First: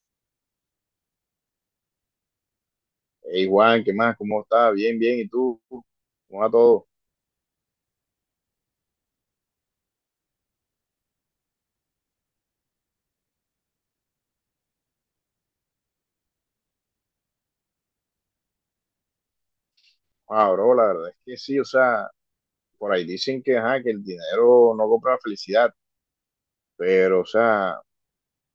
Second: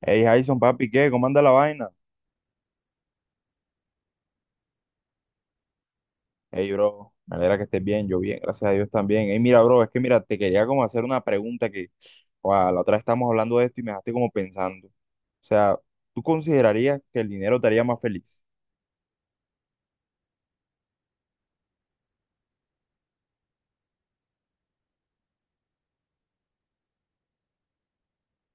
Hey Jason, papi, ¿qué? ¿Cómo anda la vaina? Hey Juan, ¿qué más? ¿Cómo estás? Bien, bien. ¿Y tú? ¿Cómo va Hey, todo? bro, me alegra que estés bien, yo bien, gracias a Dios también. Hey, mira, bro, es que mira, te quería como hacer una pregunta que, wow, la otra vez estábamos hablando de esto y me dejaste como pensando. O sea, ¿tú considerarías que el dinero te haría más feliz? Ah, bro, la verdad es que sí, o sea, por ahí dicen que, ajá, que el dinero no compra la felicidad, pero, o sea,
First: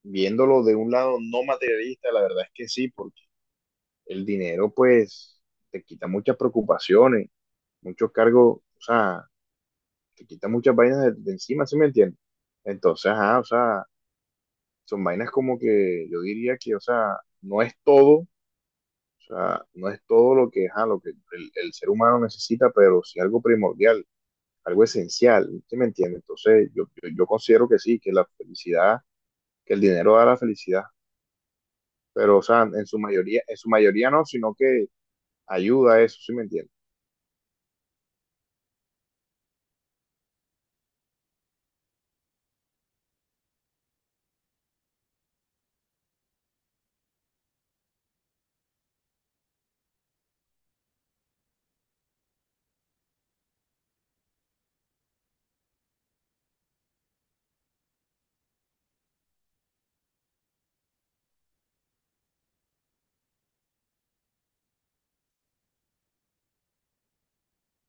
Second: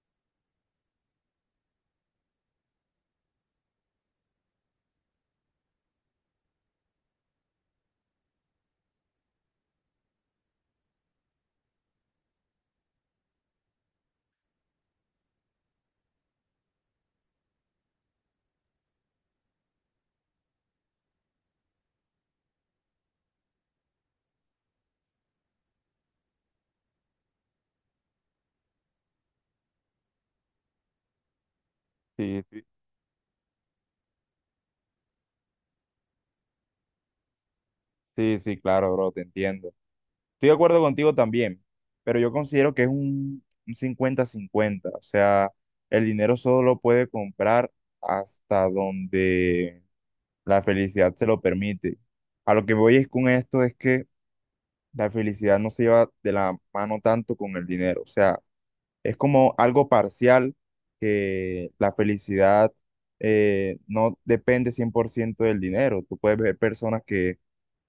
viéndolo de un lado no materialista, la verdad es que sí, porque el dinero, pues, te quita muchas preocupaciones, muchos cargos, o sea, te quita muchas vainas de encima, ¿sí me entiendes? Entonces, ajá, o sea, son vainas como que yo diría que, o sea, no es todo. O sea, no es todo lo que, ajá, lo que el ser humano necesita, pero sí algo primordial, algo esencial, ¿sí me entiende? Entonces, yo considero que sí, que la felicidad, que el dinero da la felicidad, pero, o Sí, sí, sea, en su mayoría no, sino que ayuda a eso, ¿sí me entiende? sí, sí, claro, bro, te entiendo. Estoy de acuerdo contigo también, pero yo considero que es un cincuenta 50. O sea, el dinero solo puede comprar hasta donde la felicidad se lo permite. A lo que voy es con esto es que la felicidad no se lleva de la mano tanto con el dinero. O sea, es como algo parcial que la felicidad no depende 100% del dinero. Tú puedes ver personas que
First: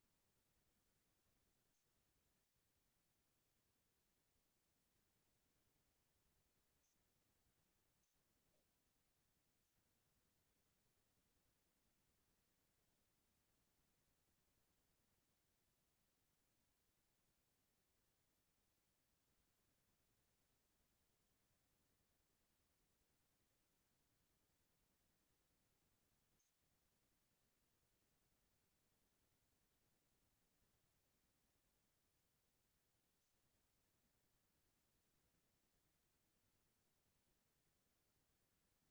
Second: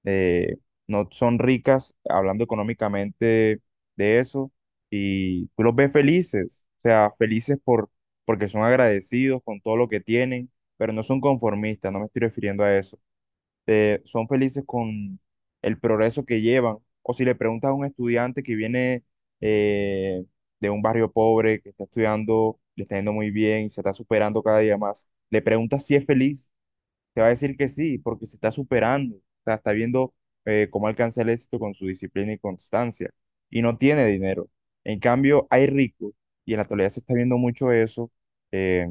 eh, no son ricas, hablando económicamente de eso, y tú los ves felices, o sea, felices por, porque son agradecidos con todo lo que tienen, pero no son conformistas, no me estoy refiriendo a eso. Son felices con el progreso que llevan, o si le preguntas a un estudiante que viene eh, de un barrio pobre, que está estudiando, le está yendo muy bien y se está superando cada día más, le preguntas si es feliz, te va a decir que sí, porque se está superando, o sea, está viendo cómo alcanza el éxito con su disciplina y constancia, y no tiene dinero. En cambio, hay ricos, y en la actualidad se está viendo mucho eso, eh,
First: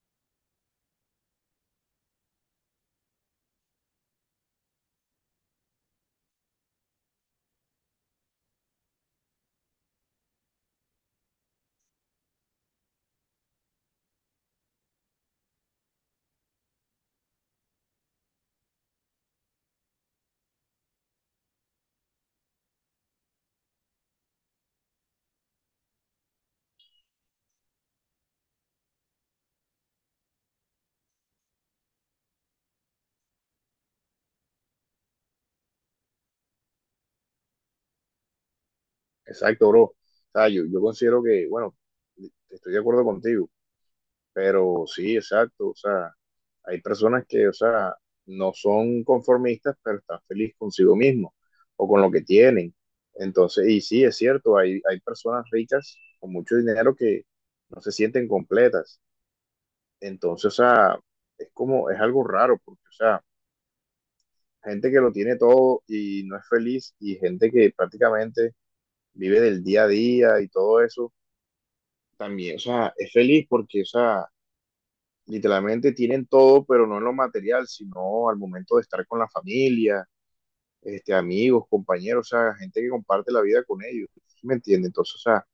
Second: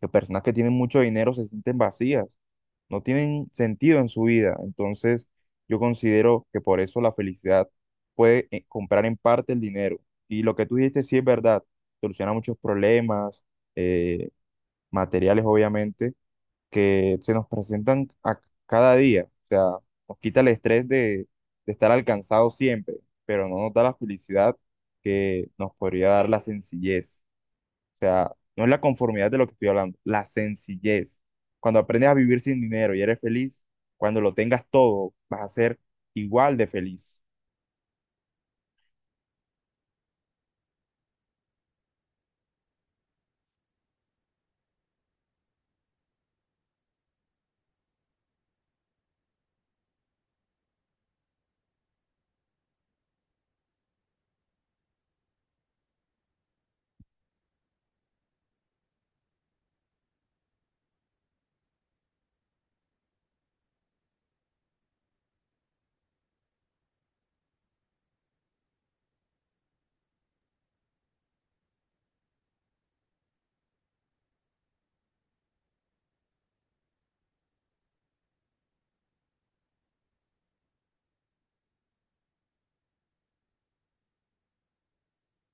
que personas que tienen mucho dinero se sienten vacías, no tienen sentido en su vida. Entonces, yo considero que por eso la felicidad puede comprar en parte el dinero. Y lo que tú dijiste sí es verdad, soluciona muchos problemas, eh, materiales obviamente que se nos presentan a cada día. O sea, nos quita el estrés de estar alcanzado siempre, pero no nos da la felicidad que nos podría dar la sencillez. No es la conformidad de lo que estoy hablando, la sencillez. Cuando aprendes a vivir sin dinero y eres feliz, cuando lo tengas todo, vas a ser igual de feliz. Exacto, bro. O sea, yo considero que, bueno, estoy de acuerdo contigo. Pero sí, exacto, o sea, hay personas que, o sea, no son conformistas, pero están felices consigo mismos o con lo que tienen. Entonces, y sí, es cierto, hay personas ricas con mucho dinero que no se sienten completas. Entonces, o sea, es como, es algo raro, porque, o sea, gente que lo tiene todo y no es feliz y gente que prácticamente vive del día a día y todo eso, también, o sea, es feliz porque, o sea, literalmente tienen todo, pero no en lo material, sino al momento de estar con la familia, este, amigos, compañeros, o sea, gente que comparte la vida con ellos, ¿sí me entiendes? Entonces, o sea,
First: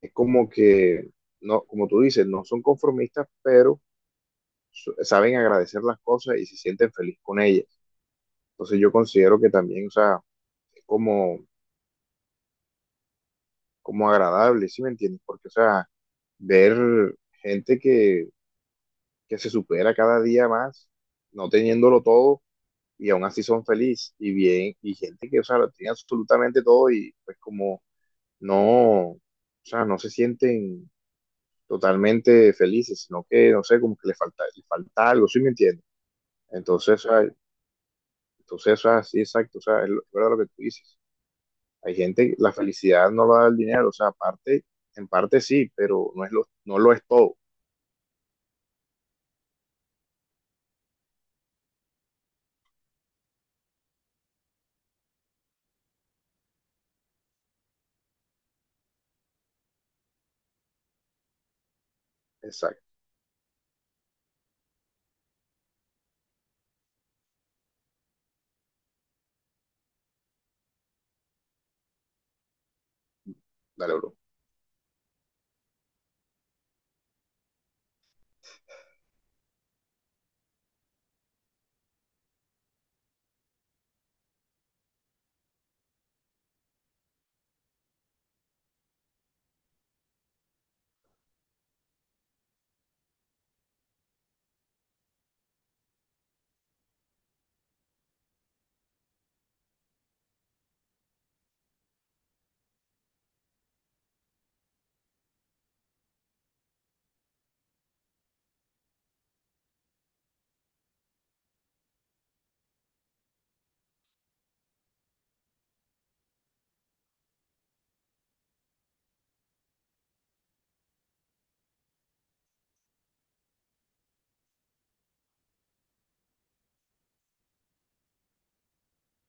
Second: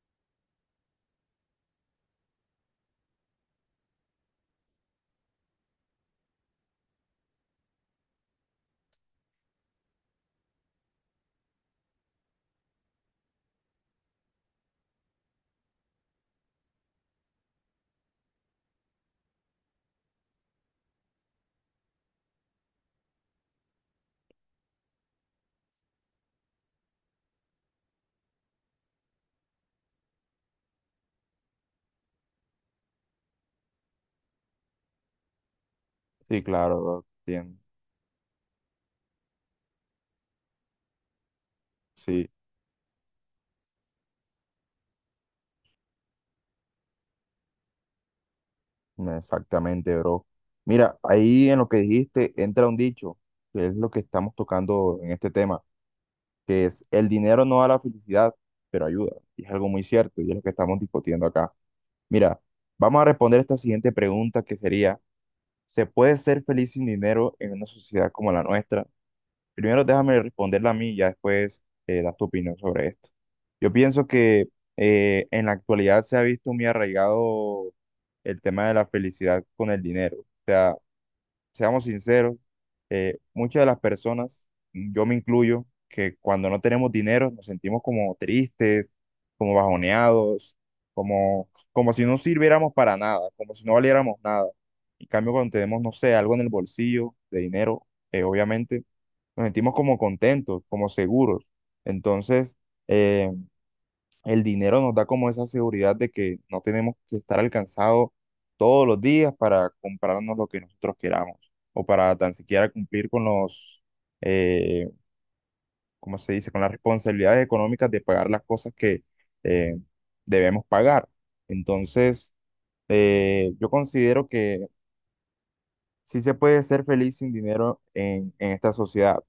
es como que, no, como tú dices, no son conformistas, pero saben agradecer las cosas y se sienten feliz con ellas. Entonces yo considero que también, o sea, es como, como agradable, ¿sí me entiendes? Porque, o sea, ver gente que se supera cada día más, no teniéndolo todo, y aún así son felices y bien, y gente que, o sea, lo tiene absolutamente todo y pues como no, o sea, no se sienten totalmente felices, sino que, no sé, como que les falta algo, ¿sí me entiendes? Sí, claro, bro, Entonces, o sea, entiendo. entonces, o sea, sí, exacto, o sea, es verdad lo que tú dices. Hay Sí, gente, la felicidad no lo da el dinero, o sea, aparte, en parte sí, pero no es lo, no lo es todo. exactamente, bro. Mira, ahí en lo que dijiste entra un dicho, que es lo que estamos tocando en este tema, que es el dinero no da la felicidad, pero ayuda. Y es algo muy cierto y es lo que estamos discutiendo acá. Mira, Exacto. vamos a responder esta siguiente pregunta que sería, ¿se puede ser feliz sin dinero en una sociedad como la nuestra? Primero déjame responderla a mí y ya después das tu opinión sobre esto. Yo Dale, pienso bro. que en la actualidad se ha visto muy arraigado el tema de la felicidad con el dinero. O sea, seamos sinceros, muchas de las personas, yo me incluyo, que cuando no tenemos dinero nos sentimos como tristes, como bajoneados, como si no sirviéramos para nada, como si no valiéramos nada. En cambio, cuando tenemos, no sé, algo en el bolsillo de dinero, obviamente nos sentimos como contentos, como seguros. Entonces, eh, el dinero nos da como esa seguridad de que no tenemos que estar alcanzados todos los días para comprarnos lo que nosotros queramos o para tan siquiera cumplir con los, eh, ¿cómo se dice?, con las responsabilidades económicas de pagar las cosas que eh, debemos pagar. Entonces, yo considero que sí se puede ser feliz sin dinero en esta sociedad,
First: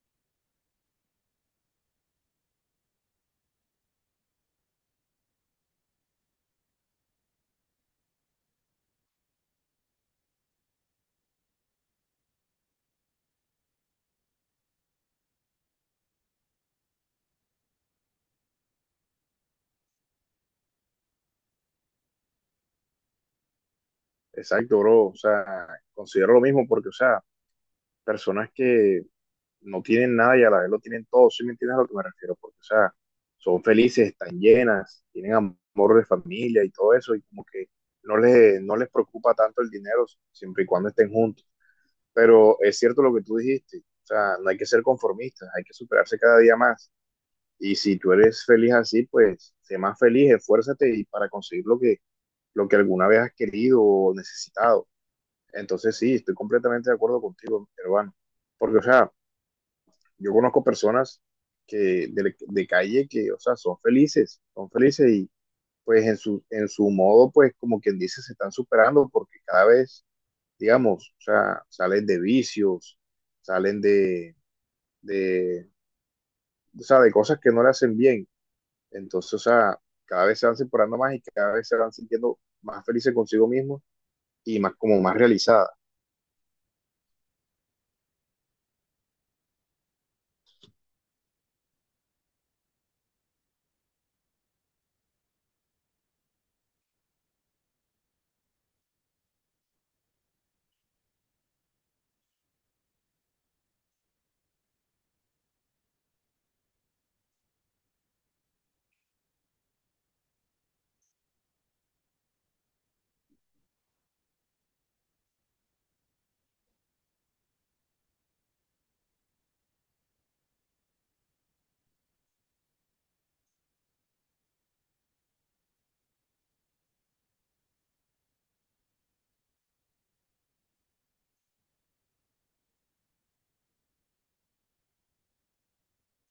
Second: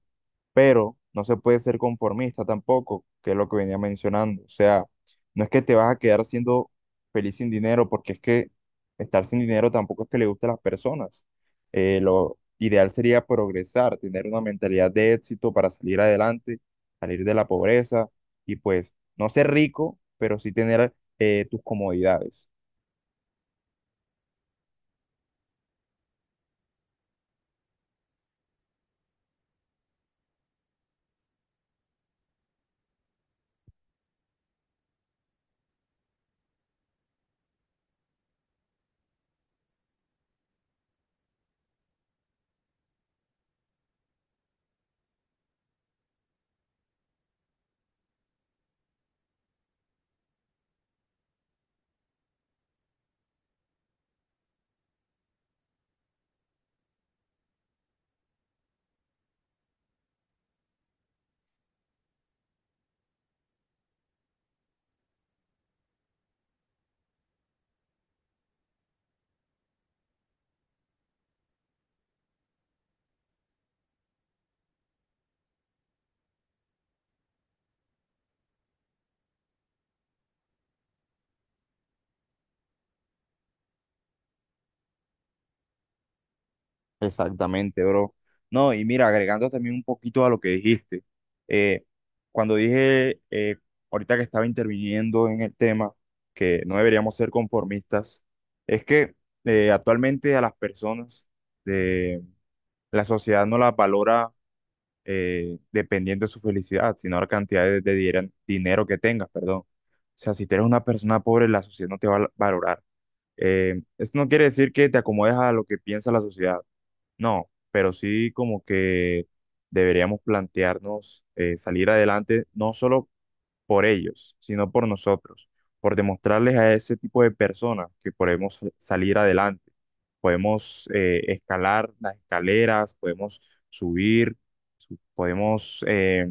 pero no se puede ser conformista tampoco, que es lo que venía mencionando. O sea, no es que te vas a quedar siendo feliz sin dinero, porque es que estar sin dinero tampoco es que le guste a las personas. Lo ideal sería progresar, tener una mentalidad de éxito para salir adelante, salir de la pobreza y pues no ser rico, pero sí tener tus comodidades. Exacto, bro. O sea, considero lo mismo porque, o sea, personas que no tienen nada y a la vez lo tienen todo, ¿sí me entiendes a lo que me refiero? Porque, o sea, son felices, están llenas, tienen amor de familia y todo eso, y como que no les preocupa tanto el dinero siempre y cuando estén juntos. Pero es cierto lo que tú dijiste, o sea, no hay que ser conformistas, hay que superarse cada día más. Y si tú eres feliz así, pues sé más feliz, esfuérzate y para conseguir lo que alguna vez has querido o necesitado. Entonces sí, estoy completamente de acuerdo contigo, hermano. Porque, o sea, yo conozco personas que de calle que, o sea, son felices y pues en su modo, pues como quien dice, se están superando porque cada vez, digamos, o sea, salen de vicios, salen de, o sea, de cosas que no le hacen bien. Entonces, o sea, cada vez se van separando más y cada vez se van sintiendo más felices consigo mismos y más como más realizadas. Exactamente, bro. No, y mira, agregando también un poquito a lo que dijiste, eh, cuando dije ahorita que estaba interviniendo en el tema, que no deberíamos ser conformistas, es que actualmente a las personas de la sociedad no las valora dependiendo de su felicidad, sino la cantidad de dinero que tengas, perdón. O sea, si tú eres una persona pobre, la sociedad no te va a valorar. Esto no quiere decir que te acomodes a lo que piensa la sociedad, no, pero sí como que deberíamos plantearnos salir adelante no solo por ellos, sino por nosotros, por demostrarles a ese tipo de personas que podemos salir adelante, podemos escalar las escaleras, podemos subir, podemos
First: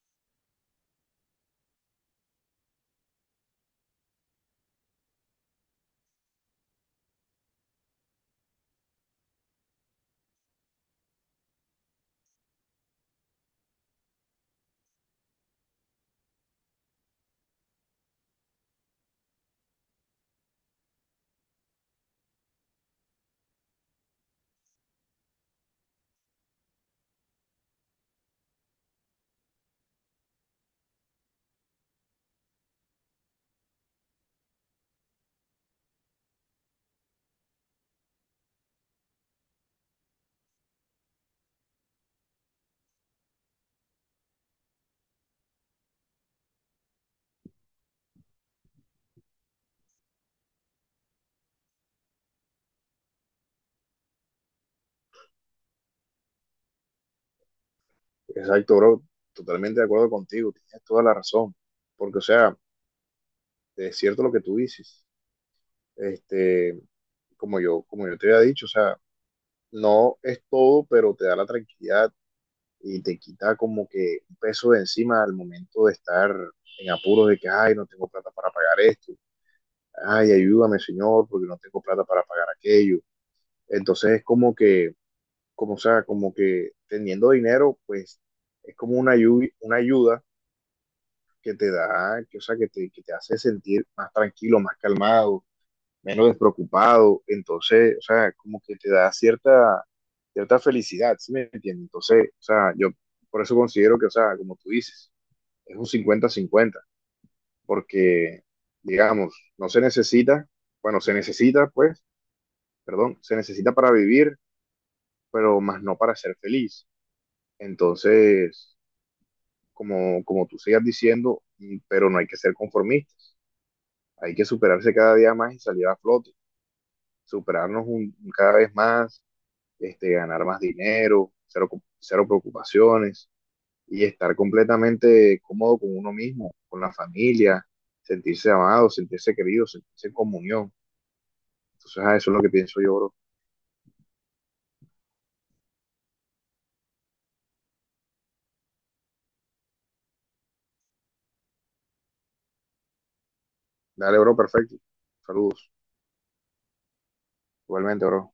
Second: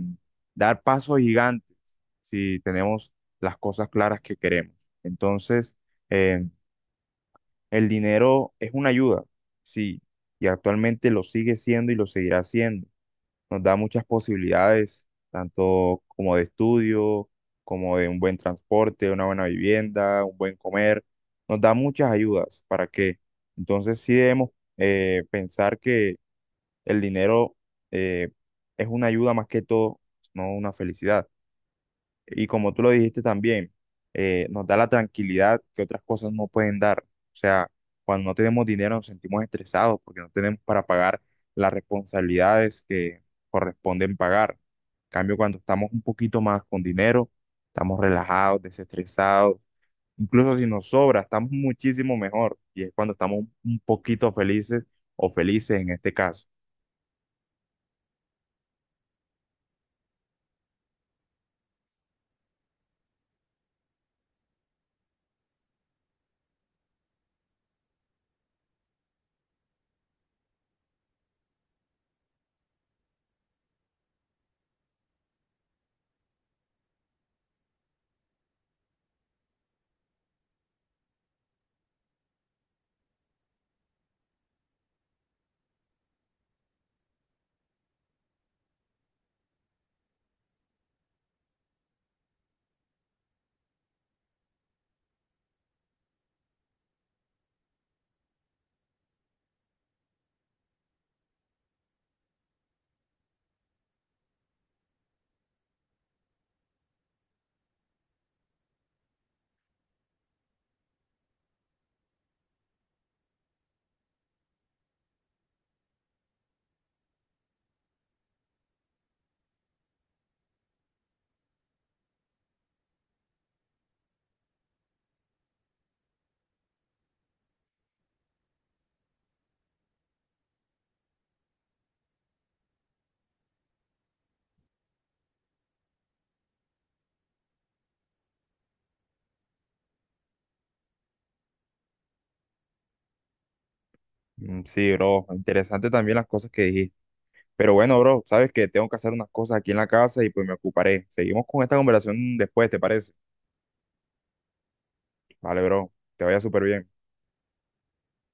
dar pasos gigantes si tenemos las cosas claras que queremos. Entonces, em, el dinero es una ayuda, sí, y actualmente lo sigue siendo y lo seguirá siendo. Nos da muchas posibilidades, tanto como de estudio, como de un buen transporte, una buena vivienda, un buen comer. Nos da muchas ayudas. ¿Para qué? Entonces sí debemos pensar que el dinero eh, es una ayuda más que todo, no una felicidad. Y como tú lo dijiste también, nos da la tranquilidad que otras cosas no pueden dar. O sea, cuando no tenemos dinero nos sentimos estresados porque no tenemos para pagar las responsabilidades que corresponden pagar. En cambio, cuando estamos un poquito más con dinero, estamos relajados, desestresados. Incluso si nos sobra, estamos muchísimo mejor. Y es cuando estamos un poquito felices o felices en este caso. Exacto, bro, totalmente de acuerdo contigo, tienes toda la razón, porque, o sea, es cierto lo que tú dices. Este, como yo te había dicho, o sea, no es todo, pero te da la tranquilidad y te quita como que un peso de encima al momento de estar en apuros de que, ay, no tengo plata para pagar esto, ay, ayúdame, Señor, porque no tengo plata para pagar aquello. Entonces es como que, como o sea, como que teniendo dinero, pues es como una ayuda que te da, que, o sea, que te hace sentir más tranquilo, más calmado, menos despreocupado, entonces, o sea, como que te da cierta felicidad, ¿sí me entiendes? Entonces, o sea, yo por eso considero que, o sea, como tú dices, es un cincuenta-cincuenta, porque, digamos, no se necesita, bueno, se necesita, pues, perdón, se necesita para vivir, pero más no para ser feliz. Entonces, como, como tú sigas diciendo, pero no hay que ser conformistas, hay que superarse cada día más y salir a flote, superarnos cada vez más, este, ganar más dinero, cero, cero preocupaciones y estar completamente cómodo con uno mismo, con la familia, sentirse amado, sentirse querido, sentirse en comunión. Entonces, a eso es lo que pienso yo, bro. Mm, sí, bro, interesante también las cosas que dijiste. Pero bueno, bro, sabes que tengo que hacer unas cosas aquí en la casa y pues me ocuparé. Seguimos con esta conversación después, ¿te parece? Dale, bro, perfecto. Vale, Saludos. bro, te vaya súper bien. Igualmente, bro.